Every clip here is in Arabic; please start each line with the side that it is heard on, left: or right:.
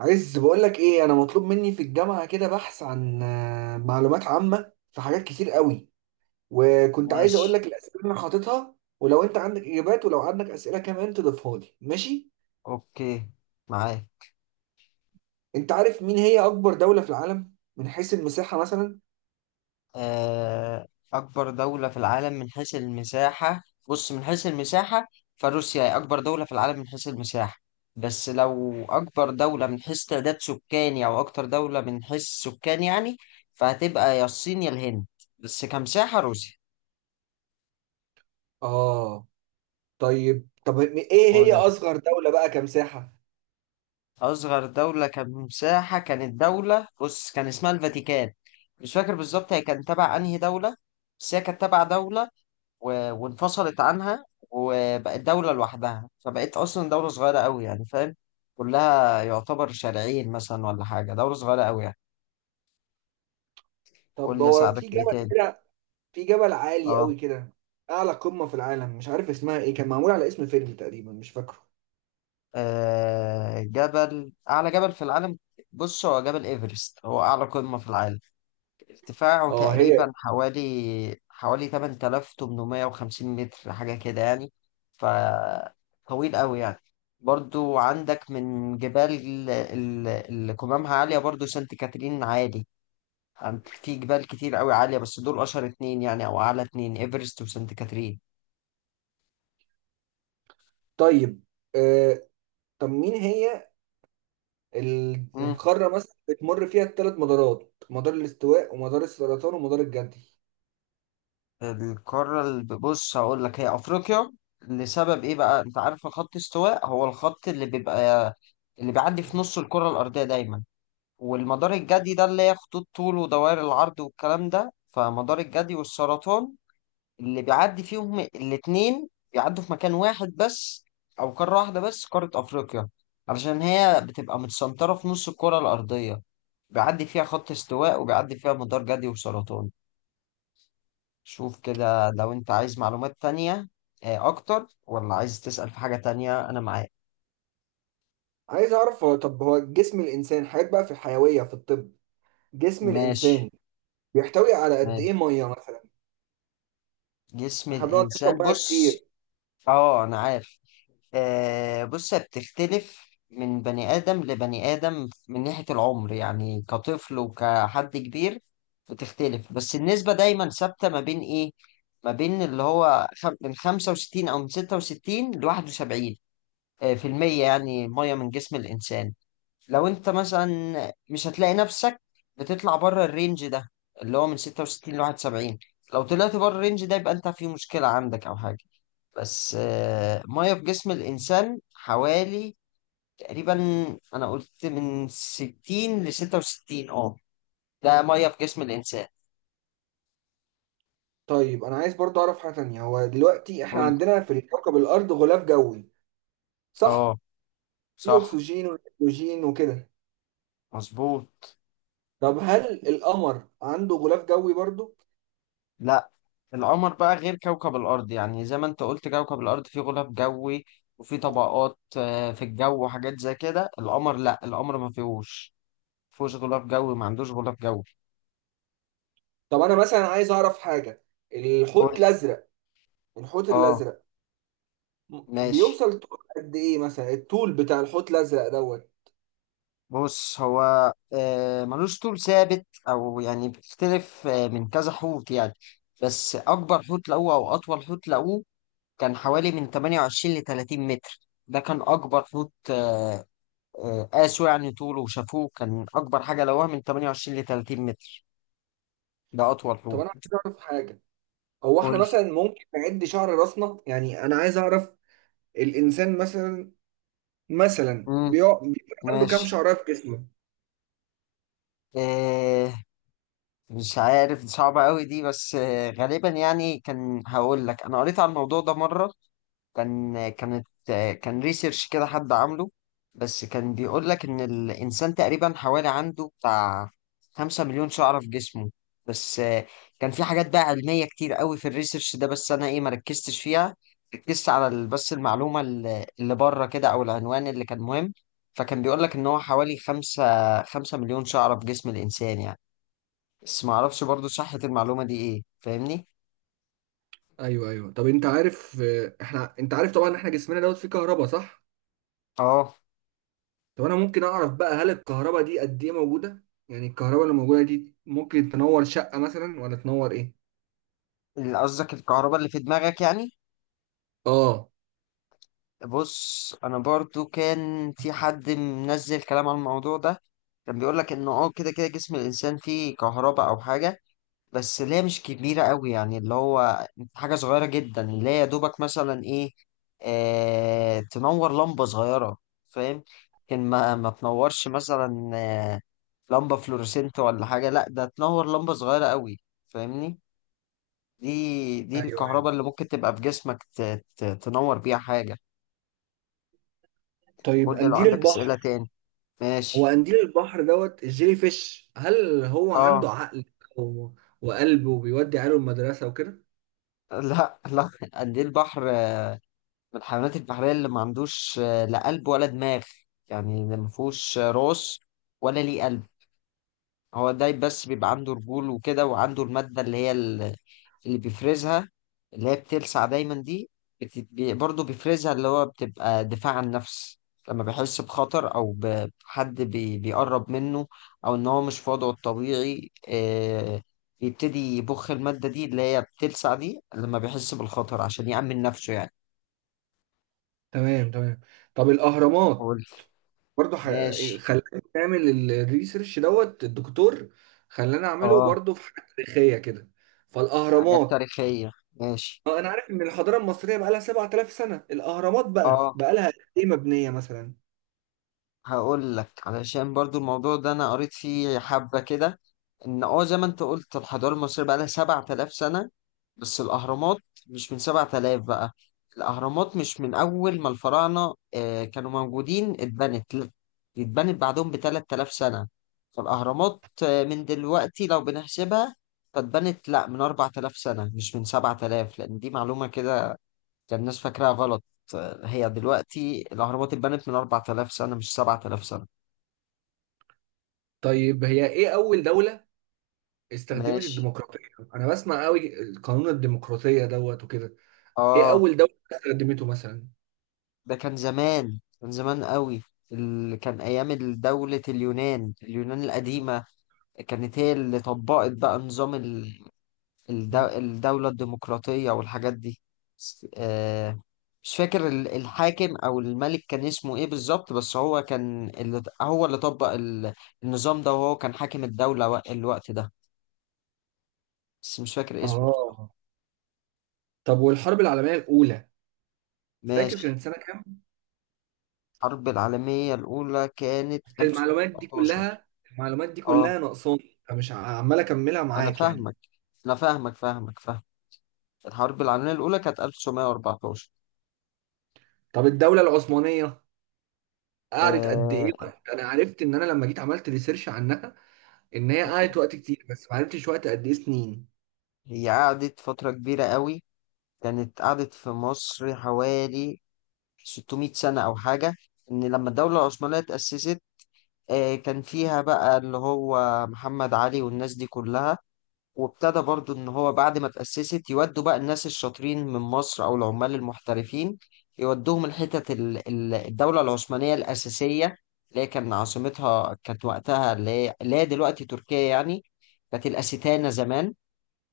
right: عايز بقول لك ايه، انا مطلوب مني في الجامعه كده بحث عن معلومات عامه في حاجات كتير قوي. وكنت عايز اقول
left: ماشي.
right: لك الاسئله اللي انا حاططها، ولو انت عندك اجابات ولو عندك اسئله كمان تضيفها لي، ماشي؟
left: أوكي. معاك.
right: انت عارف مين هي اكبر دوله في العالم من حيث المساحه مثلا؟
left: آه، أكبر دولة في العالم من حيث المساحة. بص، من حيث المساحة، فروسيا هي أكبر دولة في العالم من حيث المساحة. بس لو أكبر دولة من حيث تعداد سكاني، أو أكتر دولة من حيث السكان يعني، فهتبقى يا الصين يا الهند. بس كمساحة روسيا.
right: اه. طيب، ايه هي
left: قول.
right: اصغر دوله بقى كمساحه؟
left: أصغر دولة كمساحة كانت دولة، بص كان اسمها الفاتيكان. مش فاكر بالظبط هي كانت تبع أنهي دولة، بس هي كانت تبع دولة وانفصلت عنها وبقت دولة لوحدها، فبقت أصلا دولة صغيرة أوي يعني، فاهم؟ كلها يعتبر شارعين مثلا ولا حاجة، دولة صغيرة أوي يعني. قول
right: طب
left: لي
right: هو
left: أساعدك
right: في
left: في إيه
right: جبل
left: تاني.
right: كده، في جبل عالي
left: أه.
right: قوي كده، اعلى قمه في العالم، مش عارف اسمها ايه، كان معمول على اسم فيلم تقريبا، مش فاكره.
left: جبل أعلى جبل في العالم. بص هو جبل إيفرست هو أعلى قمة في العالم. ارتفاعه
right: اه، هي.
left: تقريبا حوالي 8850 متر، حاجة كده يعني. فطويل قوي يعني. برضو عندك من جبال اللي قمامها عالية برضو، سانت كاترين عالي. في جبال كتير قوي عالية، بس دول أشهر اتنين يعني، أو أعلى اتنين، إيفرست وسانت كاترين.
right: طيب آه، طب مين هي
left: مم.
right: القارة مثلا بتمر فيها الثلاث مدارات، مدار الاستواء ومدار السرطان ومدار الجدي؟
left: القارة اللي، بص هقول لك، هي أفريقيا. لسبب إيه بقى؟ أنت عارف خط استواء هو الخط اللي بيبقى، اللي بيعدي في نص الكرة الأرضية دايما. والمدار الجدي ده اللي هي خطوط طول ودوائر العرض والكلام ده. فمدار الجدي والسرطان اللي بيعدي فيهم الاتنين، بيعدوا في مكان واحد بس، أو قارة واحدة بس، قارة أفريقيا. علشان هي بتبقى متسنطرة في نص الكرة الأرضية، بيعدي فيها خط استواء وبيعدي فيها مدار جدي وسرطان. شوف كده لو أنت عايز معلومات تانية أكتر، ولا عايز تسأل في حاجة تانية، أنا معاك.
right: عايز اعرف، طب هو جسم الانسان حاجات بقى في الحيوية في الطب، جسم
left: ماشي،
right: الانسان بيحتوي على قد ايه
left: ماشي.
right: مية مثلا؟
left: جسم
right: احنا بنقعد
left: الإنسان
right: نشرب ميه
left: بص.
right: كتير.
left: اه أنا عارف. بص هي بتختلف من بني آدم لبني آدم من ناحية العمر، يعني كطفل وكحد كبير بتختلف، بس النسبة دايما ثابتة ما بين إيه؟ ما بين اللي هو من 65 أو من 66 ل 71 في المية، يعني مية من جسم الإنسان. لو أنت مثلا مش هتلاقي نفسك بتطلع بره الرينج ده، اللي هو من 66 ل 71، لو طلعت بره الرينج ده يبقى أنت في مشكلة عندك أو حاجة. بس مية في جسم الإنسان حوالي، تقريبا، أنا قلت من 60 ل 66، اه. ده مية في جسم الإنسان.
right: طيب انا عايز برضو اعرف حاجة تانية، هو دلوقتي احنا
left: قلت.
right: عندنا في كوكب الارض غلاف جوي، صح؟
left: اه.
right: في
left: صح.
right: اكسجين ونيتروجين وكده.
left: مظبوط.
right: طب هل القمر عنده غلاف جوي برضو؟
left: لا، القمر بقى غير كوكب الأرض، يعني زي ما أنت قلت كوكب الأرض فيه غلاف جوي، وفيه طبقات في الجو وحاجات زي كده. القمر لا، القمر ما فيهوش، ما فيهوش غلاف جوي، ما عندوش غلاف جوي.
right: طب انا مثلا عايز اعرف حاجة،
left: قول.
right: الحوت الازرق، الحوت
left: اه.
right: الازرق
left: ماشي.
right: بيوصل طول قد ايه مثلا؟ الطول بتاع الحوت الازرق
left: بص هو ملوش طول ثابت او يعني بيختلف من كذا حوت يعني. بس اكبر حوت لقوه او اطول حوت لقوه كان حوالي من 28 ل 30 متر. ده كان اكبر حوت. قاسوا يعني طوله وشافوه كان اكبر حاجه لقوها من 28 ل 30 متر. ده اطول
right: طب
left: حوت.
right: انا عايز اعرف حاجه، هو احنا
left: قول.
right: مثلا ممكن نعد شعر راسنا؟ يعني انا عايز اعرف الانسان مثلا،
left: امم
right: بيبقى عنده كام
left: ماشي.
right: شعره في جسمه؟
left: آه، مش عارف، دي صعبة قوي دي، بس غالبا يعني، كان هقول لك انا قريت على الموضوع ده مرة. كان كانت كان ريسيرش كده حد عامله. بس كان بيقول لك ان الانسان تقريبا حوالي عنده بتاع 5 مليون شعرة في جسمه. بس كان في حاجات بقى علمية كتير قوي في الريسيرش ده، بس انا ايه ما ركزتش فيها. ركزت على بس المعلومة اللي بره كده او العنوان اللي كان مهم. فكان بيقول لك ان هو حوالي 5 مليون شعرة في جسم الانسان يعني. بس ما اعرفش برضو صحة المعلومة دي ايه، فاهمني؟
right: ايوه، ايوه. طب انت عارف، احنا، انت عارف طبعا ان احنا جسمنا فيه كهرباء، صح؟
left: اه.
right: طب انا ممكن اعرف بقى، هل الكهرباء دي قد ايه موجوده؟ يعني الكهرباء اللي موجوده دي ممكن تنور شقه مثلا ولا تنور ايه؟
left: اللي قصدك الكهرباء اللي في دماغك يعني؟
right: اه.
left: بص انا برضو كان في حد منزل كلام عن الموضوع ده. كان بيقول لك انه كده كده جسم الانسان فيه كهرباء او حاجه، بس اللي هي مش كبيره قوي يعني، اللي هو حاجه صغيره جدا، اللي هي يا دوبك مثلا ايه، تنور لمبه صغيره، فاهم؟ لكن ما تنورش مثلا لمبه فلورسنت ولا حاجه، لا ده تنور لمبه صغيره قوي، فاهمني؟ دي
right: ايوه، ايوه.
left: الكهرباء اللي ممكن تبقى في جسمك تنور بيها حاجه.
right: طيب،
left: قول لي لو
right: قنديل
left: عندك أسئلة
right: البحر،
left: تاني.
right: هو
left: ماشي.
right: قنديل البحر الجيلي فيش، هل هو
left: اه.
right: عنده عقل و- وقلب وبيودي عياله المدرسة وكده؟
left: لا، لا، قد ايه البحر من الحيوانات البحرية اللي ما عندوش لا قلب ولا دماغ، يعني اللي ما فيهوش راس ولا ليه قلب. هو الدايب بس بيبقى عنده رجول وكده، وعنده المادة اللي هي اللي بيفرزها، اللي هي بتلسع دايما دي، برضه بيفرزها اللي هو بتبقى دفاع عن النفس. لما بيحس بخطر، أو بحد بيقرب منه، أو إن هو مش في وضعه الطبيعي، بيبتدي يبخ المادة دي اللي هي بتلسع دي لما بيحس بالخطر عشان يأمن نفسه يعني.
right: تمام، تمام. طب الأهرامات،
left: قلت.
right: برضه
left: ماشي.
right: خلاني نعمل الريسيرش الدكتور خلانا أعمله
left: اه.
right: برضه في حاجة تاريخية كده،
left: حاجات
right: فالأهرامات،
left: تاريخية. ماشي.
right: أنا عارف إن الحضارة المصرية بقى لها 7000 سنة، الأهرامات بقى
left: اه،
right: بقى لها إيه مبنية مثلا؟
left: هقول لك. علشان برضو الموضوع ده انا قريت فيه حبة كده، ان زي ما انت قلت الحضارة المصرية بقى لها 7000 سنة، بس الاهرامات مش من 7000 بقى. الاهرامات مش من اول ما الفراعنة كانوا موجودين اتبنت، لا. دي اتبنت بعدهم ب 3000 سنة. فالاهرامات من دلوقتي لو بنحسبها، فاتبنت لا من 4000 سنة، مش من 7000، لان دي معلومة كده كان الناس فاكراها غلط. هي دلوقتي الاهرامات اتبنت من 4000 سنة، مش 7000 سنة.
right: طيب، هي إيه أول دولة استخدمت
left: ماشي.
right: الديمقراطية؟ أنا بسمع قوي قانون الديمقراطية وكده. ايه
left: اه.
right: اول دولة استخدمته مثلا؟
left: ده كان زمان، كان زمان قوي، اللي كان ايام دولة اليونان. اليونان القديمة كانت هي اللي طبقت بقى نظام الدولة الديمقراطية والحاجات دي. س- آه مش فاكر الحاكم او الملك كان اسمه ايه بالظبط، بس هو كان اللي هو اللي طبق النظام ده، وهو كان حاكم الدولة الوقت ده، بس مش فاكر اسمه.
right: اه. طب والحرب العالمية الاولى فاكر
left: ماشي.
right: كانت سنة كام؟
left: الحرب العالمية الأولى كانت
right: المعلومات دي
left: 1914.
right: كلها المعلومات دي كلها
left: اه،
right: ناقصاني، فمش عمال اكملها
left: انا
right: معاك يعني.
left: فاهمك، انا فاهمك فاهمك فاهم. الحرب العالميه الاولى كانت 1914.
right: طب الدولة العثمانية قعدت قد ايه
left: آه...
right: وقت؟ انا عرفت ان انا لما جيت عملت ريسيرش عنها ان هي قعدت وقت كتير، بس ما عرفتش وقت قد ايه سنين.
left: هي قعدت فتره كبيره قوي، كانت قعدت في مصر حوالي 600 سنه او حاجه. ان لما الدوله العثمانيه اتاسست، كان فيها بقى اللي هو محمد علي والناس دي كلها. وابتدى برضو ان هو بعد ما تأسست يودوا بقى الناس الشاطرين من مصر او العمال المحترفين، يودوهم الحتت الدولة العثمانية الأساسية، اللي هي كان عاصمتها كانت وقتها اللي هي اللي هي دلوقتي تركيا يعني، كانت الأستانة زمان.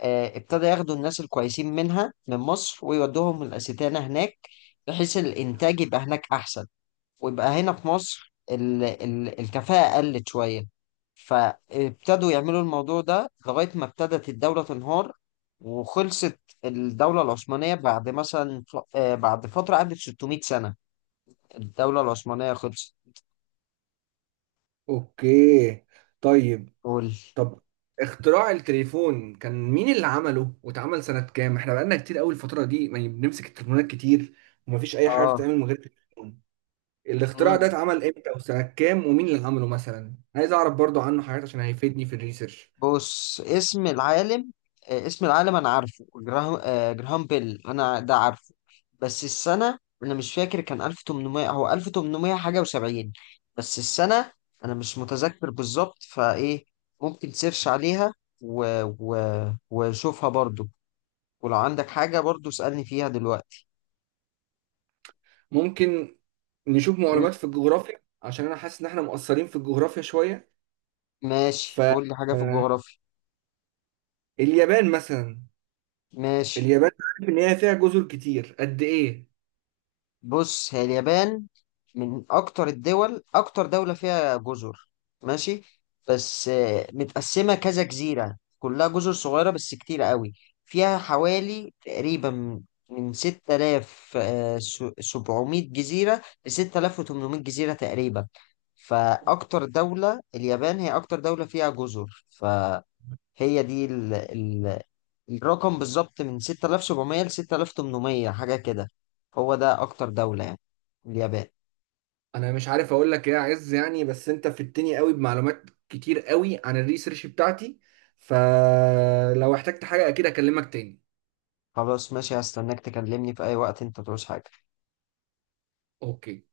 left: ابتدى ياخدوا الناس الكويسين منها من مصر ويودوهم الأستانة هناك، بحيث الإنتاج يبقى هناك أحسن، ويبقى هنا في مصر ال ال الكفاءة قلت شوية. فابتدوا يعملوا الموضوع ده لغاية ما ابتدت الدولة تنهار وخلصت. الدولة العثمانية بعد مثلا بعد فترة قعدت 600 سنة، الدولة العثمانية خلصت.
right: اوكي. طيب.
left: قول.
right: طب اختراع التليفون كان مين اللي عمله واتعمل سنة كام؟ احنا بقالنا كتير قوي الفترة دي، يعني بنمسك التليفونات كتير، ومفيش أي حاجة
left: اه.
right: بتتعمل من غير التليفون. الاختراع ده اتعمل امتى وسنة كام ومين اللي عمله مثلا؟ عايز أعرف برضو عنه حاجات عشان هيفيدني في الريسيرش.
left: بص اسم العالم انا عارفه جراهام بيل، انا ده عارفه. بس السنه انا مش فاكر، كان 1800، هو 1800 حاجه و70، بس السنه انا مش متذكر بالظبط فايه، ممكن تسيرش عليها و... و... وشوفها برضو. ولو عندك حاجه برضو اسالني فيها دلوقتي.
right: ممكن نشوف
left: مم.
right: معلومات في الجغرافيا، عشان أنا حاسس إن احنا مقصرين في الجغرافيا شوية. ف
left: ماشي، قول لي حاجه في
right: آه،
left: الجغرافيا.
right: اليابان مثلا،
left: ماشي.
right: اليابان، عارف إن هي فيها جزر كتير قد إيه؟
left: بص هي اليابان من اكتر الدول، اكتر دولة فيها جزر. ماشي. بس متقسمة كذا جزيرة، كلها جزر صغيرة بس كتيرة قوي. فيها حوالي تقريبا من 6700 جزيرة ل 6800 جزيرة تقريبا. فأكتر دولة اليابان هي أكتر دولة فيها جزر. هي دي الرقم بالظبط من 6700 ل 6800، حاجة كده. هو ده أكتر دولة يعني، اليابان.
right: انا مش عارف اقول لك ايه يا عز يعني، بس انت فدتني قوي بمعلومات كتير قوي عن الريسيرش بتاعتي، فلو احتجت حاجة اكيد اكلمك تاني.
left: خلاص ماشي، هستناك تكلمني في أي وقت أنت تعوز حاجة.
right: اوكي.